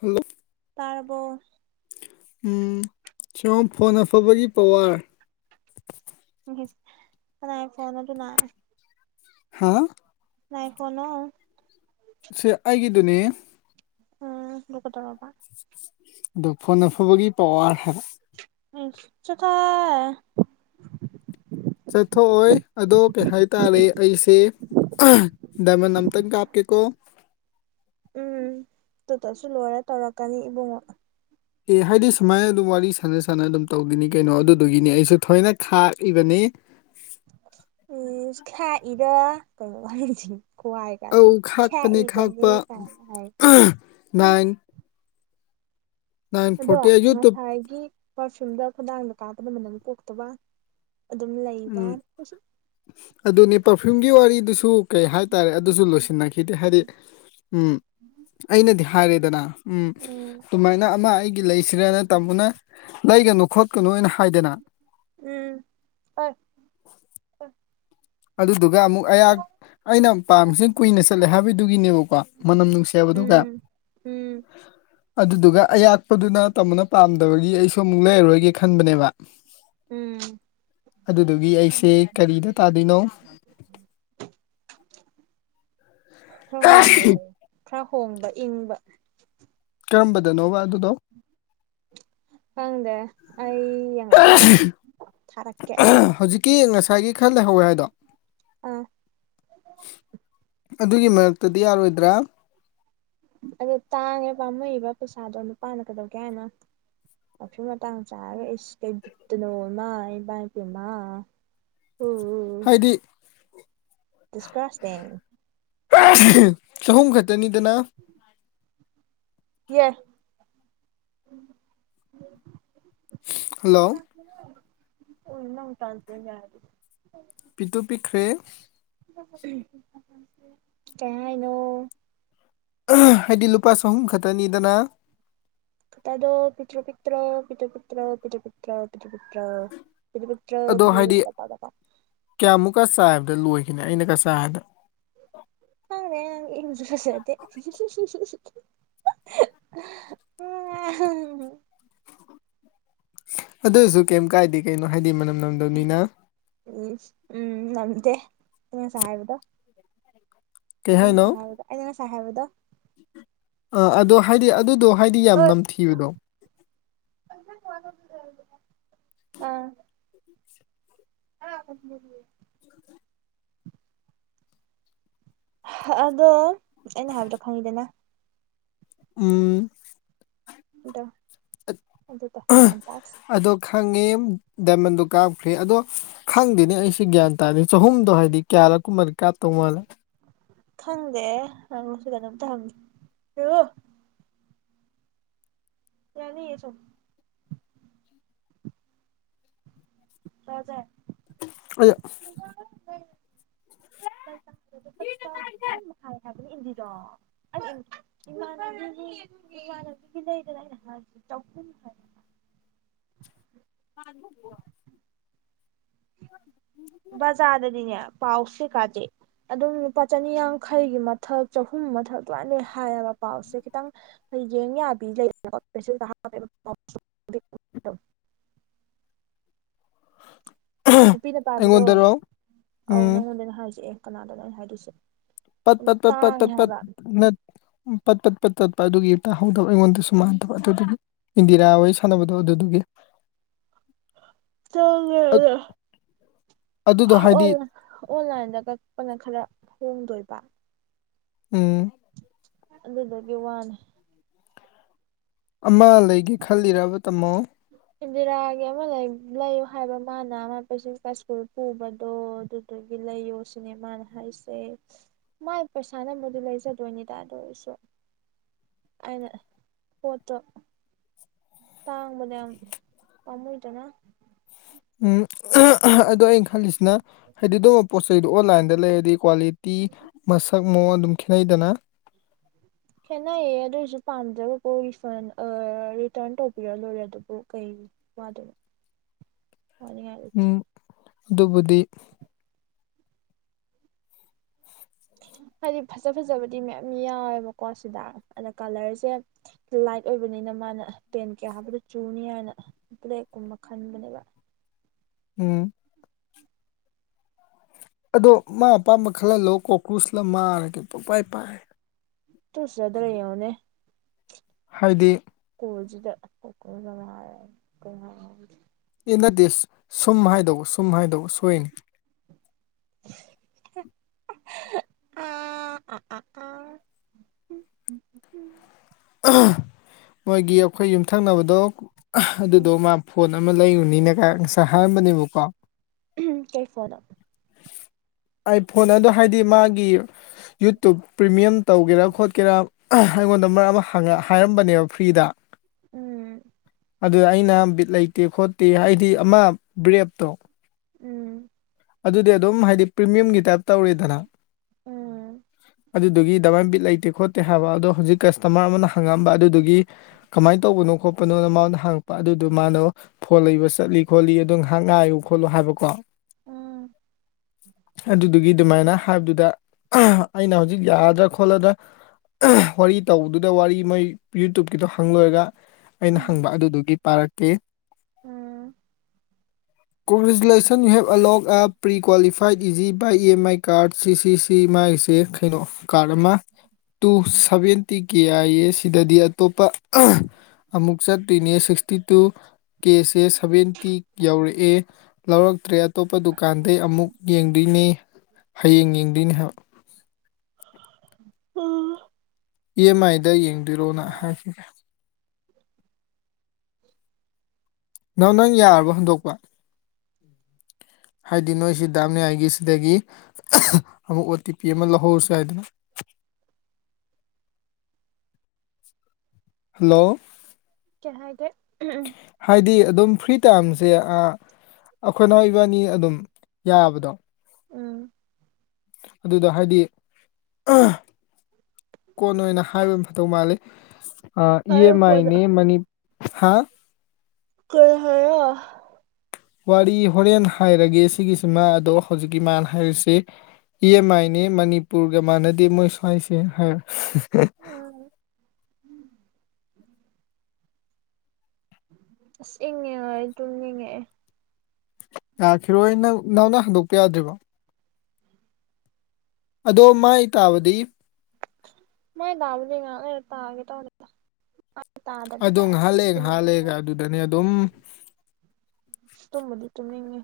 Hello ꯇꯥꯔꯕꯣ ꯎꯝ ꯁꯨꯝ ꯐꯣꯟ ꯑꯐꯕꯒꯤ ꯄꯋꯥꯔ ꯐꯣꯟꯣꯟ ꯑꯗꯨ ꯍꯥꯥ ꯉ ꯐꯣꯟꯅ ꯁꯤ ꯑꯩꯒꯤꯗꯨꯅꯦ ꯎꯝ ꯂ ꯀ ꯇꯔꯕ ꯑꯗꯨ ꯐꯣꯟ ꯑ ꯐꯕꯒꯤ ꯄꯋꯥꯔ ꯍꯥꯏꯕ ꯎ ꯆ ꯊꯥꯏ ꯆꯠꯊꯣꯛꯑꯣꯏ ꯑꯗꯣ ꯀꯩꯍꯇꯥꯔꯦ ꯑꯩꯁꯦ ꯗꯏꯃꯟ ꯅ ꯑꯃꯇꯪ ꯀ ꯀ ꯀꯣ ꯎꯝ ꯑꯗꯨꯗꯁꯨ ꯂꯣꯏꯔꯦ ꯇꯧꯔꯛꯀꯅꯤ ꯏꯕꯨꯡꯉꯣ ꯑꯦ ꯍꯥꯏꯗꯤ ꯁꯨꯃꯥꯏꯅ ꯑꯗꯨꯝ ꯋꯥꯔꯤ ꯁꯥꯟꯅ ꯁꯥꯟꯅ ꯑꯗꯨꯝ ꯇꯧꯗꯅꯤ ꯀꯩꯅꯣ ꯑꯗꯨꯗꯨꯒꯤꯅꯤ ꯑꯩꯁꯨ ꯊꯣꯏꯅ ꯈꯥꯛꯏꯕꯅꯤ ꯫ ꯎꯝ ꯈ ꯏꯔ ꯀ꯫ ꯑ ꯈꯥꯛꯄꯅꯦ ꯈꯥꯛꯄ ꯀꯥꯏꯅ ꯍꯥꯏ ꯎꯝ ꯅꯥꯏꯟ꯫ ꯅꯥꯏꯟ ꯑꯗꯣ ꯐꯣꯔꯇꯤ ꯌꯨꯇꯨꯞ ꯉꯁꯥꯏꯒꯤ ꯄꯥꯔꯐꯤꯌꯨꯝꯗ ꯈꯨꯟꯗꯥꯡꯗ ꯀꯥꯞꯄꯗ ꯃꯅꯝ ꯄꯣꯛꯇꯕ꯫ ꯑꯗꯨꯝ ꯎꯝ ꯂꯩꯕ꯫ ꯑꯗꯨꯅꯦ ꯄꯔꯐ꯭ꯌꯨꯝꯒꯤ ꯋꯥꯔꯤꯗꯨꯁꯨ ꯀꯩ ꯍꯥꯏꯇꯥꯔꯦ ꯑꯗꯨꯁꯨ ꯂꯣꯏꯁꯤꯟꯅꯈꯤꯗꯦ ꯍꯥꯏꯗꯤ꯫ ꯎꯝ ꯑꯩꯅ꯫ ꯍꯥꯏꯔꯦꯗꯅ ꯎꯝ ꯑꯗꯨꯨꯃꯥꯏꯅ ꯑꯃ ꯑꯩꯒꯤ ꯂꯩꯁꯤꯔꯅ ꯇꯥꯃꯣꯅ ꯂꯩꯒꯅꯨ꯫ ꯈꯣꯠꯀꯅꯨꯅ ꯍꯥꯏꯗꯅ꯫ ꯑ ꯑ ꯑꯗꯨꯗꯨꯒ ꯑꯃꯨꯛ ꯑꯩꯍꯥꯛ ꯑꯩꯅ ꯄꯥꯝꯃꯤꯁꯤꯅ ꯀꯨꯏꯅ ꯆꯠꯂꯦ ꯍꯥꯏꯕꯗꯨꯒꯤꯅꯦꯕꯀꯣ ꯃꯅꯝ ꯅꯨꯡꯁꯤ ꯍꯥꯏꯕꯗꯨꯒ ꯎꯝ ꯎꯝ [inaudible] ꯑꯗꯨꯗꯨꯒ ꯑꯌꯥꯛꯄꯗꯨꯅ ꯇꯝꯕꯅ ꯄꯥꯝꯗꯕꯒꯤ ꯑꯩꯁꯨ ꯑꯃꯨꯛ ꯂꯩꯔꯔꯣꯏꯒꯦ ꯈꯟꯕꯅꯦꯕ ꯎꯝ ꯑꯗꯨꯗꯨꯒꯤ ꯑꯩꯁꯦ ꯀꯔꯤꯗ ꯇꯥꯗꯣꯏꯅꯣ [inaudible] ꯍꯣꯡꯕ ꯏꯪꯕ ꯀꯔꯝꯕꯗꯅꯣꯕ ꯑꯗꯨꯗꯣ ꯍꯪꯗꯦ ꯊꯥꯔꯛꯀꯦ ꯑꯩ ꯍꯧꯖꯤꯛꯀꯤ ꯉꯁꯥꯏꯒꯤ ꯈꯔ ꯂꯩꯍꯧꯋꯦ ꯍꯥꯏꯗꯣ ꯑꯥ ꯑꯗꯨꯒꯤ ꯃꯔꯛꯇꯗꯤ ꯌꯥꯔꯣꯏꯗ꯭ꯔꯥ ꯑꯗꯣ ꯇꯥꯡꯉꯦ ꯄꯥꯝꯃꯨꯏꯕ ꯄꯩꯁꯥꯗꯣ ꯅꯨꯄꯥꯅ ꯀꯩꯗꯧꯒꯦ ꯍꯥꯏꯅꯣ ꯃꯐꯨ ꯃꯇꯥꯡ ꯆꯥꯔꯒ ꯑꯩꯁꯤ ꯀꯩꯕꯤꯠꯇꯅꯣ ꯏꯃ ꯏꯕꯥ ꯏ ꯄꯦꯝꯃ ꯍꯥꯏꯗꯤ ꯇꯁꯀꯥꯥꯁꯇ [inaudible] ꯆꯍꯨꯝ ꯈꯛꯇꯅꯤꯗꯅ ꯌꯦ [inaudible] ꯍꯜꯂꯣ ꯑꯣ ꯏꯅ ꯎ ꯇꯥꯟꯗꯅꯦ ꯌꯥ ꯍꯥꯏꯦ [inaudible] ꯄꯤꯇꯨ ꯄꯤꯛꯈ꯭ꯔꯦ ꯀꯩ ꯍꯥꯢꯅꯦ ꯍꯥꯏꯗꯤ ꯂꯨꯄꯥ ꯆꯍꯨꯝ ꯈꯛꯇꯅꯤꯗꯅ ꯑꯗꯣ ꯄꯤꯇ꯭ꯔꯣ ꯄꯤꯇ꯭ꯔꯣ ꯄꯤꯇꯣ ꯄꯨꯇ꯭ꯔꯣ ꯄꯤꯇꯨ ꯄꯤꯇ꯭ꯔꯣ ꯄꯤꯇꯨ ꯄꯨꯇ꯭ꯔꯣ ꯑꯗꯣ ꯍꯥꯏꯗꯤ ꯀꯌꯥꯃꯨꯛꯀ ꯆꯥꯏꯕꯗ ꯂꯣꯏꯈꯤꯅꯤ ꯑꯩꯅꯒ ꯆꯥꯏ ꯍꯥꯏꯕꯗ ꯈꯪꯗꯦ ꯅꯪꯗꯤ ꯏꯔꯨꯁꯨ ꯂꯨꯖꯗꯦ [unintelligible] ꯑꯗꯨꯏꯁꯨ ꯀꯦꯝ ꯀꯥꯏꯗꯦ ꯀꯩꯅꯣ ꯍꯥꯏꯗꯤ ꯃꯅꯝ ꯅꯝꯗꯧꯅꯤꯅ ꯑꯩꯅꯥ ꯉꯥꯁꯥꯏ ꯍꯥꯏꯕꯗꯣ ꯀꯩ ꯑꯩꯅ ꯍꯥꯏꯅꯣ ꯉꯁꯥꯏ ꯍꯥꯢꯕꯗꯣ ꯑꯩꯅ ꯉꯥꯁꯥꯢ ꯍꯥꯢꯕꯗꯣ ꯑꯥ ꯑꯗꯣ ꯍꯥꯏꯗꯤ ꯑꯗꯨꯗꯣ ꯍꯥꯏꯗꯤ ꯌꯥꯝ ꯅꯝꯊꯤꯕꯗꯣ ꯑꯥ ꯑꯦ [inaudible] ꯑꯗꯣ ꯑꯩꯅ ꯍꯥꯏꯕꯗꯣ ꯈꯪꯉꯤꯗꯅ ꯎꯝ ꯑꯗꯣ ꯑꯗꯨꯗꯣ ꯒ꯭ꯌꯥꯟ ꯇꯥꯁ ꯑꯗꯣ ꯈꯪꯉꯦ ꯗꯥꯏꯃꯟꯗꯣ ꯀꯥꯞꯈ꯭ꯔꯦ ꯑꯗꯣ ꯈꯪꯗꯦꯅꯦ ꯑꯩꯁꯦ ꯒ꯭ꯌꯥꯟ ꯇꯥꯔꯅꯤ ꯆꯍꯨꯝꯗꯣ ꯍꯥꯏꯗꯤ ꯀꯌꯥꯔꯛ ꯀꯨꯝꯕ ꯇꯣꯉꯥꯜꯂꯦ ꯈꯪꯗꯦ ꯍꯪꯁꯨ ꯀꯩꯅꯣꯝꯇ ꯍꯪꯉꯦ ꯀꯅꯤꯌꯦ ꯆꯨꯝ [inaudible] ꯇꯖꯦ [inaudible] ꯑꯗꯣ [inaudible] ꯃꯈꯥꯏ ꯍꯥꯏꯕꯅꯤ ꯏꯟꯗꯤꯗꯣ [inaudible] ꯦ ꯇ ꯍꯥꯏ [inaudible] ꯍ [inaudible] ꯕꯥꯖꯔ ꯗꯥꯗꯤꯅꯦ ꯄꯥꯎꯁꯦ ꯀꯥꯥꯁꯦ ꯑꯗꯨꯝ ꯂꯨꯄꯥ ꯆꯅꯤ ꯌꯥꯡꯈꯩꯒꯤ ꯃꯊꯛ ꯆꯍꯨꯝ ꯃꯊꯛ ꯑꯗꯨꯝꯃꯥꯢ ꯂꯣꯏ ꯍꯥꯏꯌꯦꯕ ꯄꯥꯎꯁꯦ ꯈꯤꯇꯪ ꯌꯦꯡ [inaudible] ꯅꯨꯄꯤꯅ ꯄꯥꯝꯕꯗꯣ ꯑꯩꯉꯣꯟꯗꯔꯣ ꯑꯧ ꯎꯝ ꯅꯪꯉꯣꯟꯗꯅ ꯍꯥꯏꯁꯦ ꯀꯅꯥꯗꯣ ꯑꯩꯅ ꯍꯥꯏꯗꯣꯏꯁꯦ ꯄꯠ ꯄꯠ ꯄ ꯄ ꯄ ꯇꯥꯡꯉꯦ ꯄ ꯍꯥꯏꯕ ꯄ ꯄ ꯄ ꯇꯠ ꯑꯗꯨꯒꯤ ꯇꯥꯍꯧꯗꯕ ꯑꯩꯉꯣꯟꯗꯁꯨ ꯃꯥꯟꯅꯗꯕ ꯑꯗꯨꯗꯨꯒꯤ ꯏꯟꯗꯤꯔꯥ ꯋꯥꯔꯤ ꯁꯥꯟꯅꯕꯗꯣ ꯑꯗꯨꯗꯨꯒꯤ ꯑ ꯆꯉꯗ ꯑꯗꯨꯗꯣ [inaudible] ꯍꯥꯏꯗꯤ ꯑꯣꯟꯂꯥꯏꯟꯗ ꯀꯛꯄꯅ ꯈꯔ ꯍꯣꯡꯗꯣꯏꯕ ꯎꯝ ꯑꯗꯨꯗꯨꯒꯤ ꯋꯥꯅꯦ ꯑꯃ ꯂꯩꯒꯦ ꯈꯜꯂꯤꯔꯕ ꯇꯥꯝꯃꯣ ꯏꯟꯗꯤꯔꯥꯒꯤ ꯑꯃ ꯂꯩ ꯂꯩꯌꯨ ꯍꯥꯏꯕ ꯃꯥꯅ ꯃꯥ ꯄꯩꯆ ꯀ ꯁꯀꯨꯜ ꯄꯨꯕꯗꯣ ꯑꯗꯨꯒꯤ ꯂꯩꯌꯣ ꯁꯤꯅꯦꯃꯥꯅ ꯍꯥꯏꯁꯦ ꯃꯥꯏ ꯄꯩꯁꯥꯅꯕꯨꯗꯤ ꯂꯩꯖꯗꯣꯏꯅꯤ ꯑꯗꯣꯑꯣꯢꯔꯁꯨ ꯑꯩꯅ ꯄꯣꯠꯇꯣ ꯇꯥꯡꯉꯕꯅꯦ ꯌꯥꯝ ꯄꯝꯃꯨꯢꯗꯅ ꯎꯝ ꯑꯗꯣ ꯑꯩꯅ ꯈꯜꯂꯤꯁꯤꯅ ꯍꯥꯏꯗꯤ ꯑꯗꯨꯝꯕ ꯄꯣꯠ ꯆꯩꯗꯣ ꯑꯣꯟꯂꯥꯏꯟꯗ ꯂꯩꯔꯗꯤ ꯀ꯭ꯋꯥꯂꯤꯇꯤ ꯇ ꯇꯤ ꯃꯁꯛ ꯃꯑꯣꯡ ꯑꯗꯨꯝ ꯈꯦꯠꯅꯩꯗꯅ ꯈꯦꯠꯅꯩꯌꯦ ꯑꯗꯨ ꯑꯣꯏꯁꯨ ꯄꯥꯝꯖꯕꯀꯣ ꯔꯤꯐꯟ ꯔꯤꯇꯔꯟ ꯇꯧꯕꯤꯔ ꯂꯣꯏꯔꯦ ꯑꯗꯨꯕꯨ ꯀꯩ ꯋꯥ ꯑꯗꯨ ꯎꯝ ꯗꯨꯕꯨꯨꯗꯤ [inaudible] ꯍꯥꯏꯗꯤ ꯐꯖ ꯐꯖꯕꯗꯤ ꯃꯌꯥꯝ ꯌꯥꯎꯋꯦꯕꯀꯣ ꯁꯤꯗ ꯑꯗ ꯀꯂꯔꯁꯦ ꯂꯥꯏꯠ ꯑꯣꯏꯕꯅꯤꯅ ꯃꯥꯅ ꯄꯦꯟ ꯀꯌꯥ ꯍꯥꯕꯗꯨ ꯆꯨꯅꯤ ꯍꯥꯏꯅ ꯕ꯭ꯂꯦꯛꯀꯨꯝꯕ ꯈꯟꯕꯅꯦꯕ ꯎꯝ ꯑꯗꯣ ꯃꯥ ꯑꯄꯥꯝꯕ ꯈꯜꯍꯜꯂꯣ ꯀꯣꯀ꯭ꯔꯨꯁꯂ ꯃꯥꯔꯒꯦ ꯄꯄꯥꯏ ꯄꯥꯏ ꯇ ꯆꯙꯔ ꯑꯣꯅꯦ ꯍꯥꯏꯗꯤ ꯖꯤꯗ ꯏꯟꯗ ꯗꯤꯁ ꯁꯨꯝ ꯍꯥꯏꯗꯧ ꯁꯨꯝ ꯍꯥꯏꯗꯧ ꯁꯣꯏꯅꯤ [inaudible] [inaudible] ꯃꯣꯏꯒꯤ ꯑꯩꯈꯣꯏ ꯌꯨꯝꯊꯪꯅꯕꯗꯣ ꯑꯗꯨꯗꯣ ꯃꯥ ꯐꯣꯟ ꯑꯃ ꯂꯩꯔꯨꯅꯤꯅ ꯉꯁꯥꯏ ꯍꯥꯏꯔꯝꯕꯅꯦꯕꯀꯣ ꯎꯝ ꯀꯩ ꯐꯣꯗ ꯑꯩ ꯐꯣꯟ ꯑꯗꯨꯗ ꯍꯥꯏꯗꯤ ꯃꯥꯒꯤ ꯌꯨꯇꯨꯞ ꯄ꯭ꯔꯤꯃꯤꯌꯝ ꯇꯧꯒꯦꯔꯥ ꯈꯣꯠꯀꯦꯔꯥ ꯑꯩꯉꯣꯟꯗ ꯃꯔꯝ ꯍꯥꯏꯔꯝꯕꯅꯦꯕ ꯐ꯭ꯔꯤꯗ ꯎꯝ ꯑꯗꯨꯗ ꯑꯩꯅ ꯕꯤꯠ ꯂꯩꯇꯦ ꯈꯣꯠꯇꯦ ꯍꯥꯏꯗꯤ ꯑꯃ ꯕ꯭ꯔꯦꯞꯇꯣ ꯎꯝ ꯑꯗꯨꯗꯤ ꯑꯗꯨꯝ ꯍꯥꯏꯗꯤ ꯄ꯭ꯔꯤꯃꯤꯌꯝꯒꯤ ꯇꯥꯏꯞ ꯇꯧꯔꯤꯗꯅ ꯎꯝ ꯑꯗꯨꯗꯨꯒꯤ ꯗꯃꯥꯏꯅ ꯕꯤꯠ ꯂꯩꯇꯦ ꯈꯣꯠꯇꯦ ꯍꯥꯏꯕ ꯑꯗꯣ ꯍꯧꯖꯤꯛ ꯀꯁꯇꯃꯔ ꯑꯃꯅ ꯍꯪꯉꯝꯕ ꯑꯗꯨꯗꯨꯒꯤ ꯀꯃꯥꯏꯅ ꯇꯧꯕꯅꯣ ꯈꯣꯠꯄꯅꯣꯅ ꯃꯥꯅ ꯍꯥꯡꯉꯛꯄ ꯑꯗꯨꯗꯨ ꯃꯥꯅ ꯐꯣꯟ ꯂꯩꯕ ꯆꯠꯂꯤ ꯈꯣꯠꯂꯤ ꯑꯗꯨꯝ ꯉꯥꯏꯌꯨ ꯈꯣꯠꯂꯨ ꯍꯥꯏꯕꯀꯣ ꯎꯝ ꯑꯗꯨꯗꯨꯒꯤ ꯑꯗꯨꯃꯥꯏꯅ ꯍꯥꯏꯕꯗꯨꯗ ꯑꯩꯅ ꯍꯧꯖꯤꯛ ꯌꯥꯒꯗ꯭ꯔꯥ ꯈꯣꯠꯂꯗ꯭ꯔꯥ ꯋꯥꯔꯤ ꯇꯧꯕꯗꯨꯗ ꯋꯥꯔꯤ ꯃꯣꯏ ꯌꯨꯇꯨꯞꯀꯤꯗꯣ ꯍꯪꯂꯨꯔꯒ ꯑꯩꯅ ꯍꯪꯕ ꯑꯗꯨꯗꯨꯒꯤ ꯄꯥꯔꯛꯀꯦ ꯎꯝ ꯀꯣꯡꯒ꯭ꯔꯦꯆꯨꯂꯦꯁꯟ ꯌꯨ ꯍꯕ ꯑꯂꯣꯡꯒ ꯑ ꯄ꯭ꯔꯤ ꯀ꯭ꯋꯥꯂꯤꯐꯥꯏ ꯈ꯭ꯋꯥꯏꯗ ꯏꯖꯤ ꯕꯥꯏ ꯏ ꯑꯦꯝ ꯑꯥꯏ ꯀꯥꯔꯗ ꯁꯤ ꯁꯤ ꯃꯥꯒꯤꯁꯦ ꯀꯩꯅꯣ ꯀꯥꯔꯠ ꯑꯃ ꯇꯨ ꯁꯚꯦꯟꯇꯤ ꯀꯦ ꯑꯥꯏꯌꯦ ꯁꯤꯗꯗꯤ ꯑꯇꯣꯞꯄ ꯑꯃꯃꯨꯛ ꯆꯠ ꯇ ꯁꯤꯛꯁꯇꯤ ꯇꯨ ꯀꯦꯁꯦ ꯁꯚꯦꯟꯇꯤ ꯌꯧꯔꯛꯑꯦ ꯂꯧꯔꯛꯇ꯭ꯔꯦ ꯑꯇꯣꯞꯄ ꯗꯨꯀꯥꯟꯗꯩ ꯑꯃꯨꯛ ꯌꯦꯡꯗꯣꯏꯅꯦ ꯍꯌꯦꯡ ꯌꯦꯡꯗꯣꯏꯅꯦ ꯍꯥꯏꯕ ꯎꯝ ꯏ ꯑꯦꯝ ꯑꯥꯏꯗ ꯌꯦꯡꯕꯤꯔꯣꯅ ꯍꯥꯏꯈꯤꯒꯦ ꯅꯪ ꯅꯪ ꯌꯥꯔꯕ ꯍꯟꯗꯣꯛꯄ ꯍꯥꯏꯗꯤ ꯅꯣꯏꯁꯤ ꯗꯥꯝꯅꯤꯌꯥꯏꯒꯤ ꯁꯤꯗꯒꯤ ꯑꯃꯨꯛ ꯑꯣ ꯇꯤ ꯄꯤ ꯑꯃ ꯂꯧꯍꯧꯔꯁꯨ ꯍꯥꯏꯗꯅ [inaudible] ꯍꯜꯂꯣ ꯀꯩ ꯍꯥꯏꯒꯦ ꯍꯥꯏꯗꯤ ꯑꯗꯨꯝ ꯐ꯭ꯔꯤꯠ ꯇꯝꯁꯦ ꯑꯩꯈꯣꯏꯅ ꯑꯣꯏꯕ ꯑꯅꯤ ꯑꯗꯨꯝ ꯌꯥꯕꯗꯣ ꯎꯝ ꯑꯗꯨꯗ ꯍꯥꯏꯗꯤ ꯀꯣꯟꯅ ꯑꯣꯏꯅ ꯍꯥꯏꯕ ꯃꯊꯧ ꯃꯥꯜꯂꯤ ꯑ ꯏ ꯍꯥꯏꯔꯣ ꯑꯦꯦꯝ ꯀꯣꯟꯅ ꯑꯥꯏꯅꯦ ꯃꯅꯤ ꯍꯥ ꯀꯔ ꯍꯥꯏ ꯋꯥꯔꯤ ꯍꯣꯔꯦꯟ ꯍꯥꯏꯔꯒꯦ ꯁꯤꯒꯤꯁꯤꯃ ꯑꯗꯣ ꯍꯧꯖꯤꯛꯀꯤ ꯃꯥꯅ ꯍꯥꯏꯔꯤꯁꯤ ꯏ ꯑꯦꯝ ꯑꯥꯏꯅꯦ ꯃꯅꯤꯄꯨꯔꯒ ꯃꯥꯟꯅꯗꯦ ꯃꯣꯏ ꯁ꯭ꯋꯥꯏꯁꯦꯅ ꯍꯥꯏꯔ ꯎꯝ ꯑꯁ ꯏꯪꯉꯉ ꯑꯩ ꯑꯗꯨꯝ ꯌꯦꯡꯉꯛꯑꯦ ꯌꯥꯈꯤꯔꯣꯏ ꯅꯪ ꯅꯍꯪꯅ ꯍꯟꯗꯣꯛꯄ ꯌꯥꯗ꯭ꯔꯤꯕ ꯑꯗꯣ ꯃꯥ ꯏ ꯇꯥꯕꯗꯤ ꯃꯣꯏꯗꯥꯕꯨꯗꯤ ꯉ ꯂꯩ ꯇꯒꯦ ꯇꯗ ꯑꯗꯣ ꯉꯥꯏꯍꯜꯂꯦ ꯉꯍꯥꯜꯂꯦꯒ ꯃꯑꯣꯡ ꯑꯗꯨꯗꯅꯦ ꯑꯗꯨꯝ ꯇꯨꯝꯕꯗꯤ ꯇꯨꯝꯅꯤꯡꯉꯦ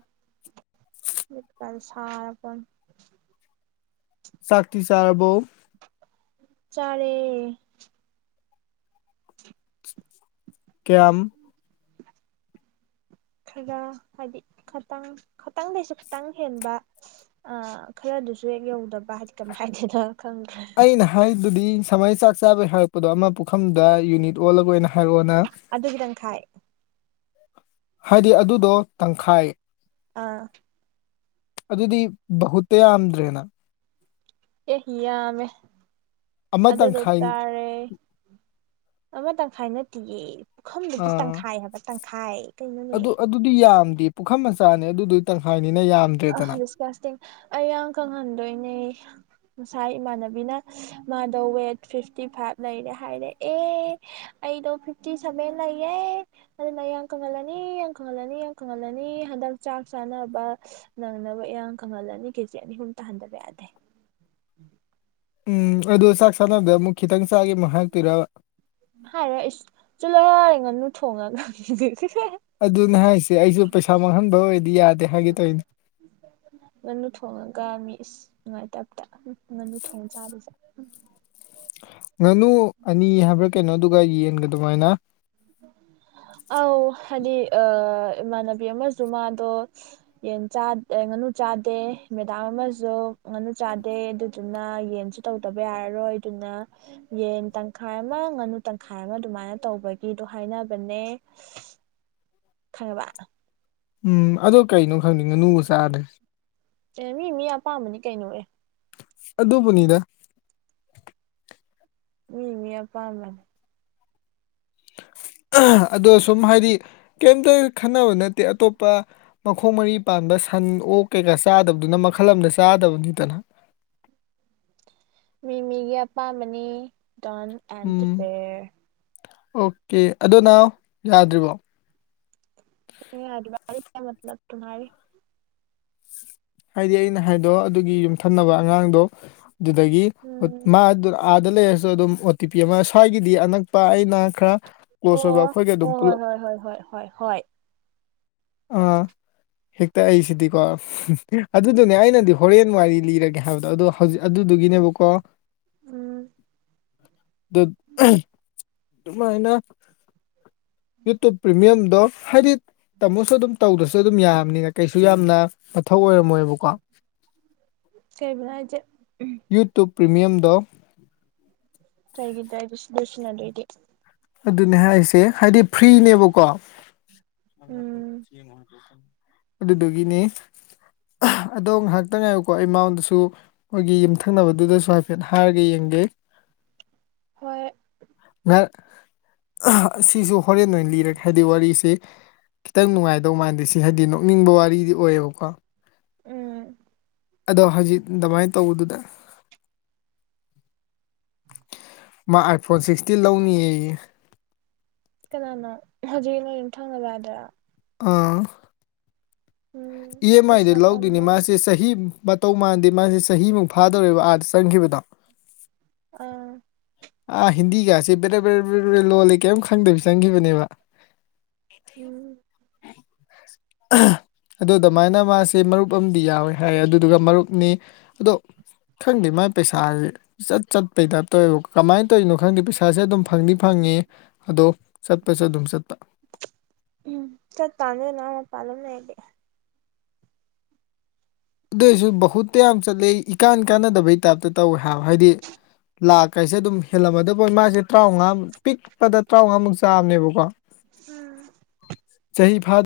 ꯏꯠꯀꯜ ꯁꯥꯄ ꯆꯥꯛꯇꯤ ꯆꯥꯔꯔꯕꯣ ꯆꯔꯦ ꯀꯌꯥꯝꯝ ꯈꯔ ꯍꯥꯏꯗꯤ ꯈꯇꯪ ꯈꯇꯪꯗꯩꯁꯨ ꯈꯤꯇꯪ ꯍꯦꯟꯕ ꯈꯔ ꯑꯗꯨꯁꯨ ꯍꯦꯛ ꯌꯧꯗꯕ ꯍꯥꯏꯗꯤ ꯀꯩꯅꯣ ꯍꯥꯏꯗꯦꯅ ꯈꯪꯈ꯭ꯔꯦ ꯑꯗꯨꯗꯤ ꯁꯃꯩ ꯆꯥꯛ ꯆꯥꯕꯩ ꯍꯥꯏꯔꯛꯄꯗꯣ ꯑꯃ ꯄꯨꯈꯝꯗꯨꯗ ꯌꯨꯅꯤꯠ ꯑꯣꯜꯂꯒ ꯑꯣꯏꯅ ꯍꯥꯏꯔꯛꯑꯣꯅ ꯑꯗꯨ ꯈꯤꯇꯪꯈꯥꯏ ꯍꯥꯏꯗꯤ ꯑꯗꯨꯗꯣ ꯇꯪꯈꯥꯏ ꯑꯥ ꯑꯗꯨꯗꯤ ꯕꯍꯨꯇ ꯌꯥꯝꯗ꯭ꯔꯦꯅ ꯑꯦ ꯍ ꯌꯥꯝꯃꯦ ꯑꯃ ꯑꯗꯨꯗ ꯇꯪꯈꯥꯏ ꯇꯥꯔꯦ ꯑꯃꯇꯪ ꯈꯥꯏꯅꯠꯇꯤꯌꯦꯦ ꯑꯥ ꯑꯗꯨ ꯀꯩꯅꯣꯅꯦ ꯑꯗꯨꯗꯤ ꯌꯥꯝꯗꯤ ꯄꯨꯈꯝ ꯃꯆꯥꯅꯦ ꯑꯗꯨꯗꯨꯗꯤ ꯇꯪꯈꯥꯏ ꯑ ꯗꯤꯁꯀꯥꯁꯇꯤꯡ ꯑꯩ ꯌꯥꯝ ꯈꯪꯍꯟꯗꯣꯏꯅꯦ ꯉꯁꯥꯏ ꯏꯃꯥꯟꯅꯕꯤꯅ ꯃꯥꯗ ꯋꯦꯠ ꯐꯤꯐꯇꯤ ꯐꯥꯏꯚ ꯂꯩꯔꯦ ꯍꯥꯏꯔꯦ ꯑꯦ ꯑꯩꯗꯣ ꯐꯤꯐꯇꯤ ꯁꯚꯦꯟ ꯂꯩꯌꯦꯦ ꯑꯗꯨꯅ ꯌꯥꯝ ꯀꯪꯍꯜꯂꯅꯤ ꯌꯥꯝ ꯀꯪꯍꯜꯂꯅꯤ ꯌꯥꯝ ꯀꯪꯍꯜꯂꯅꯤ ꯍꯟꯗꯛ ꯆꯥꯛ ꯆꯥꯅꯕ ꯅꯪꯅꯕ ꯏꯔꯥꯡ ꯀꯪꯍꯜꯂꯅꯤ ꯀꯦꯖꯤ ꯑꯅꯤ ꯑꯍꯨꯝ ꯇꯥꯍꯟꯗꯕ ꯌꯥꯗꯦ ꯎꯝ ꯎꯝ ꯑꯗꯨꯗ ꯆꯥꯛ ꯁꯥꯟꯅꯕꯗ ꯑꯃꯨꯛ ꯈꯤꯇꯪ ꯆꯥꯒꯦ ꯑꯃꯨꯛ ꯍꯥꯛꯄꯤꯔ ꯍꯥꯏꯔꯣꯏ ꯑꯩꯁ ꯆꯂ ꯑꯩ ꯉꯅꯨ ꯊꯣꯡꯉ ꯑꯗꯨꯅꯦ ꯍꯥꯏꯁꯦ ꯑꯩꯁꯨ ꯄꯩꯁꯥ ꯃꯥꯡꯍꯟꯕ ꯑꯣꯏꯔꯗꯤ ꯌꯥꯗꯦ ꯍꯥꯏꯒꯦ ꯇꯣꯏꯅꯦ ꯉꯥꯅꯨ ꯊꯣꯡꯉꯒ ꯃꯤ ꯅꯨꯡꯉꯥꯏꯇꯕꯇ ꯎ ꯉꯥꯅꯨ ꯊꯣꯡ ꯆꯥꯔꯤꯁꯦ ꯎꯝ ꯉꯥꯅꯨ ꯑꯅꯤ ꯍꯥꯏꯕ꯭ꯔꯥ ꯀꯩꯅꯣꯗꯨꯒ ꯌꯦꯟꯒ ꯑꯗꯨꯃꯥꯏꯅ ꯑꯧ ꯍꯥꯏꯗꯤ ꯏꯃꯥꯟꯅꯕꯤ ꯑꯃꯁ ꯃꯥꯗꯣ ꯌꯦꯟ ꯆꯥꯗ ꯉꯥꯅꯨ ꯆꯥꯗꯦ ꯃꯦꯗꯥꯝ ꯑꯃꯁꯨ ꯉꯥꯅꯨ ꯆꯥꯗꯦ ꯑꯗꯨꯗꯨꯅ ꯌꯦꯟꯁꯨ ꯇꯧꯗꯕ ꯌꯥꯔꯔꯣꯏ ꯗꯨꯅ ꯌꯦꯟ ꯇꯪꯈꯥꯏ ꯑꯃ ꯉꯥꯅꯨ ꯇꯪꯈꯥꯏ ꯑꯃ ꯑꯗꯨꯃꯥꯏꯅ ꯇꯧꯕꯒꯤ ꯒꯤꯗꯣ ꯍꯥꯏꯅꯕꯅꯦ ꯈꯪꯕ ꯎꯝ ꯑꯗꯣ ꯀꯩꯅꯣ ꯈꯪꯅꯤꯡꯉꯅꯨꯒ ꯆꯥꯔꯔꯦ ꯑꯦ ꯃꯤ ꯃꯤ ꯑꯄꯥꯝꯕꯅꯤ ꯀꯩꯅꯣꯔꯦ ꯑꯗꯨꯕꯨꯅꯤꯗ ꯃꯤ ꯃꯤ ꯄꯝꯅꯦ [inaudible] ꯑꯗꯣ ꯁꯨꯝ ꯍꯥꯏꯗꯤ ꯀꯩꯝꯇ ꯈꯟꯅꯕ ꯅꯠꯇꯦ ꯑꯇꯣꯞꯄ ꯃꯈꯣꯡ ꯃꯔꯤ ꯄꯥꯟꯕ ꯁꯟ ꯑꯣꯛ ꯀꯩꯀꯥ ꯆꯥꯗꯕꯗꯨꯅ ꯃꯈꯜ ꯑꯃꯗ ꯆꯥꯗꯕꯅꯤꯗꯅ ꯃꯤꯃꯤꯒꯤ ꯑꯄꯥꯝꯕꯅꯤ ꯗ ꯑꯦꯟꯇ ꯎꯝ ꯐꯦꯔ ꯑꯣꯀꯦ ꯑꯗꯨ ꯅꯅꯥ ꯌꯥꯗ꯭ꯔꯤꯕꯣ ꯑ ꯀ ꯃꯂ ꯇꯨꯦ ꯍꯥꯏꯗꯤ ꯑꯩꯅ ꯍꯥꯏꯗꯣ ꯑꯗꯨꯒꯤ ꯌꯨꯝꯊꯅꯕ ꯑꯉꯥꯡꯗꯣ ꯑꯗꯨꯗꯒꯤ ꯎꯝ ꯃꯥ ꯗ ꯂꯩꯔꯁꯨ ꯑꯗꯨꯝ ꯑꯣ ꯇꯤ ꯄꯤ ꯑꯃ ꯁ꯭ꯋꯥꯏꯒꯤꯗꯤ ꯑꯅꯛꯄ ꯑꯩꯅ ꯈꯔ ꯀ꯭ꯂꯣꯁ ꯑꯣꯏꯕ ꯑꯣ ꯑꯩꯈꯣꯏꯒꯤ ꯑꯗꯨꯝ ꯍꯣꯏ ꯄꯨꯂꯞ ꯍꯣꯏ ꯍꯣꯏ ꯍꯣꯏ ꯍꯣꯏ ꯍꯣꯏ ꯍꯣꯏ ꯍꯣꯏ ꯑ ꯍ ꯇ ꯑꯩ ꯁꯤꯗꯤꯀꯣ ꯑꯗꯨꯗꯨꯅꯦ ꯑꯩꯅꯗꯤ ꯍꯣꯔꯦꯟ ꯋꯥꯔꯤ ꯂꯤꯔꯒꯦ ꯍꯥꯏꯕꯗꯣ ꯑꯗꯣ ꯍꯧꯖꯤꯛ ꯑꯗꯨꯗꯨꯒꯤꯅꯦꯕꯀꯣ ꯎꯝ ꯑꯗꯨ ꯑꯗꯨꯃꯥꯏꯅ ꯌꯣ ꯄꯤꯃꯌꯝ ꯑꯗꯣ ꯍꯥꯏꯗꯤ ꯇꯥꯃꯣꯁꯨ ꯑꯗꯨꯝ ꯇꯧꯗ꯭ꯔꯁꯨ ꯑꯗꯨꯝ ꯌꯥꯝꯅꯤꯅ ꯀꯩꯁꯨ ꯌꯥꯝꯅ ꯛ ꯑꯣꯏꯔꯝꯃꯣꯏꯕꯀꯣ ꯀꯩꯕꯨꯅꯣ ꯍꯥꯏꯖꯦ ꯌꯨꯇꯨꯞ ꯄ꯭ꯔꯤꯃꯤꯌꯝꯗ ꯇꯒꯤꯗ ꯏꯗꯤꯗꯔꯁꯟ ꯑꯗꯨ ꯏꯗꯤ ꯑꯗꯨꯅꯦ ꯍꯥꯏꯁꯦ ꯍꯥꯏꯗꯤ ꯐ꯭ꯔꯤꯅꯦꯕꯀꯣ ꯎꯝ ꯒꯅꯤ ꯑꯗꯣ ꯉꯥꯏꯍꯥꯛꯇꯪ ꯉꯥꯏꯌꯨꯀꯣ ꯑꯦꯃꯥꯎꯟꯗꯨꯁꯨ ꯃꯣꯏꯒꯤ ꯌꯨꯝꯊꯪꯅꯕꯗꯨꯗꯁꯨ ꯍꯥꯏꯐꯦꯠ ꯍꯥꯏꯔꯒ ꯌꯦꯡꯒꯦ [inaudible] ꯍꯣꯏ ꯑꯁꯤꯁꯨ ꯍꯣꯔꯦꯟ ꯑꯣꯏꯅ ꯂꯤꯔꯒꯦ ꯍꯥꯏꯗꯤ ꯋꯥꯔꯤꯁꯦ ꯈꯤꯇꯪ ꯅꯨꯡꯉꯥꯏꯗꯧ ꯃꯥꯟꯗꯦ ꯁꯤ ꯍꯥꯏꯗꯤ ꯅꯣꯛꯅꯤꯡꯕ ꯋꯥꯔꯤꯗꯤ ꯑꯣꯏꯌꯦꯕꯀꯣ ꯎꯝ ꯑꯗꯣ ꯍꯧꯖꯤꯛ ꯑꯗꯨꯃꯥꯏꯅ ꯇꯧꯕꯗꯨꯗ ꯃꯥ ꯑꯥꯏꯐꯣꯟ ꯁꯤꯛꯁꯇꯤ ꯂꯧꯅꯤꯌꯦ ꯀꯅꯥꯅꯣ ꯍꯧꯖꯤꯛ ꯅꯣꯏ ꯑꯗꯨꯝ ꯊꯪꯉꯕ ꯌꯥꯗ꯭ꯔꯥ ꯑꯥ ꯎꯝ ꯏ ꯑꯦꯝ ꯑꯥꯏꯗ ꯄꯩꯁꯥ ꯂꯧꯗꯣꯏꯅꯤ ꯄꯥꯝꯃꯣꯏ ꯃꯥꯁꯦ ꯆꯍꯤ ꯃꯇꯧ ꯃꯥꯟꯗꯦ ꯃꯥꯁ ꯆꯍꯤꯃꯨꯛ ꯐꯥꯗꯧꯔꯦꯕ ꯑꯥꯗ ꯆꯪꯈꯤꯕꯗꯣ ꯑꯥ ꯑꯥ ꯍꯤꯟꯗꯤꯒꯁꯦꯕꯦꯕꯦꯕ ꯂꯣꯜꯂꯦ ꯀꯔꯤꯝ ꯈꯪꯗꯕꯤ ꯆꯪꯈꯤꯕꯅꯦꯕ ꯎꯝ ꯑ ꯑꯗꯨ ꯑꯗꯨꯃꯥꯏꯅ ꯃꯥꯁꯦ ꯃꯔꯨꯞ ꯑꯃꯗꯤ ꯌꯥꯎꯋꯦ ꯍꯥꯏ ꯑꯗꯨꯗꯨꯒ ꯃꯔꯨꯞꯅꯤ ꯑꯗꯣ ꯈꯪꯗꯦ ꯃꯥꯥꯏ ꯄꯩꯁꯥ ꯆꯠ ꯆꯠꯄꯩ ꯅꯠꯇꯧꯋꯕ ꯀꯃꯥꯏꯅ ꯇꯧꯔꯤꯅꯣ ꯈꯪꯗꯦ ꯄꯩꯁꯥꯁꯦ ꯑꯗꯨꯝ ꯐꯪꯅꯤ ꯐꯪꯏ ꯆꯪꯉꯤ ꯑꯗꯣ ꯆꯠꯄꯁꯨ ꯑꯗꯨꯝ ꯆꯠꯄ ꯎꯝ ꯆꯠ ꯇ ꯑꯗꯨ ꯂꯄꯂꯅ ꯏꯗꯤꯦ ꯑꯗꯨꯏꯁꯨ ꯨꯠꯇ ꯌꯥꯝ ꯆꯠꯂ ꯏꯀꯥꯟ ꯀꯥꯟꯅꯗꯕꯩ ꯇꯥꯏꯞꯇ ꯇꯧꯋꯦ ꯍꯥꯏꯗꯤ ꯂꯥꯛ ꯀꯁꯦ ꯑꯗꯨꯝ ꯊꯦꯜꯂꯝꯃꯗꯕꯣꯏ ꯃꯥꯁꯦ ꯇꯔꯥꯃꯉꯥꯨꯛ ꯄꯤꯛꯄꯗ ꯇꯔꯥꯃꯉꯥꯃꯨꯛ ꯆꯥꯕꯅꯦꯕꯀꯣ ꯎꯝ ꯆꯍꯤ ꯐꯥ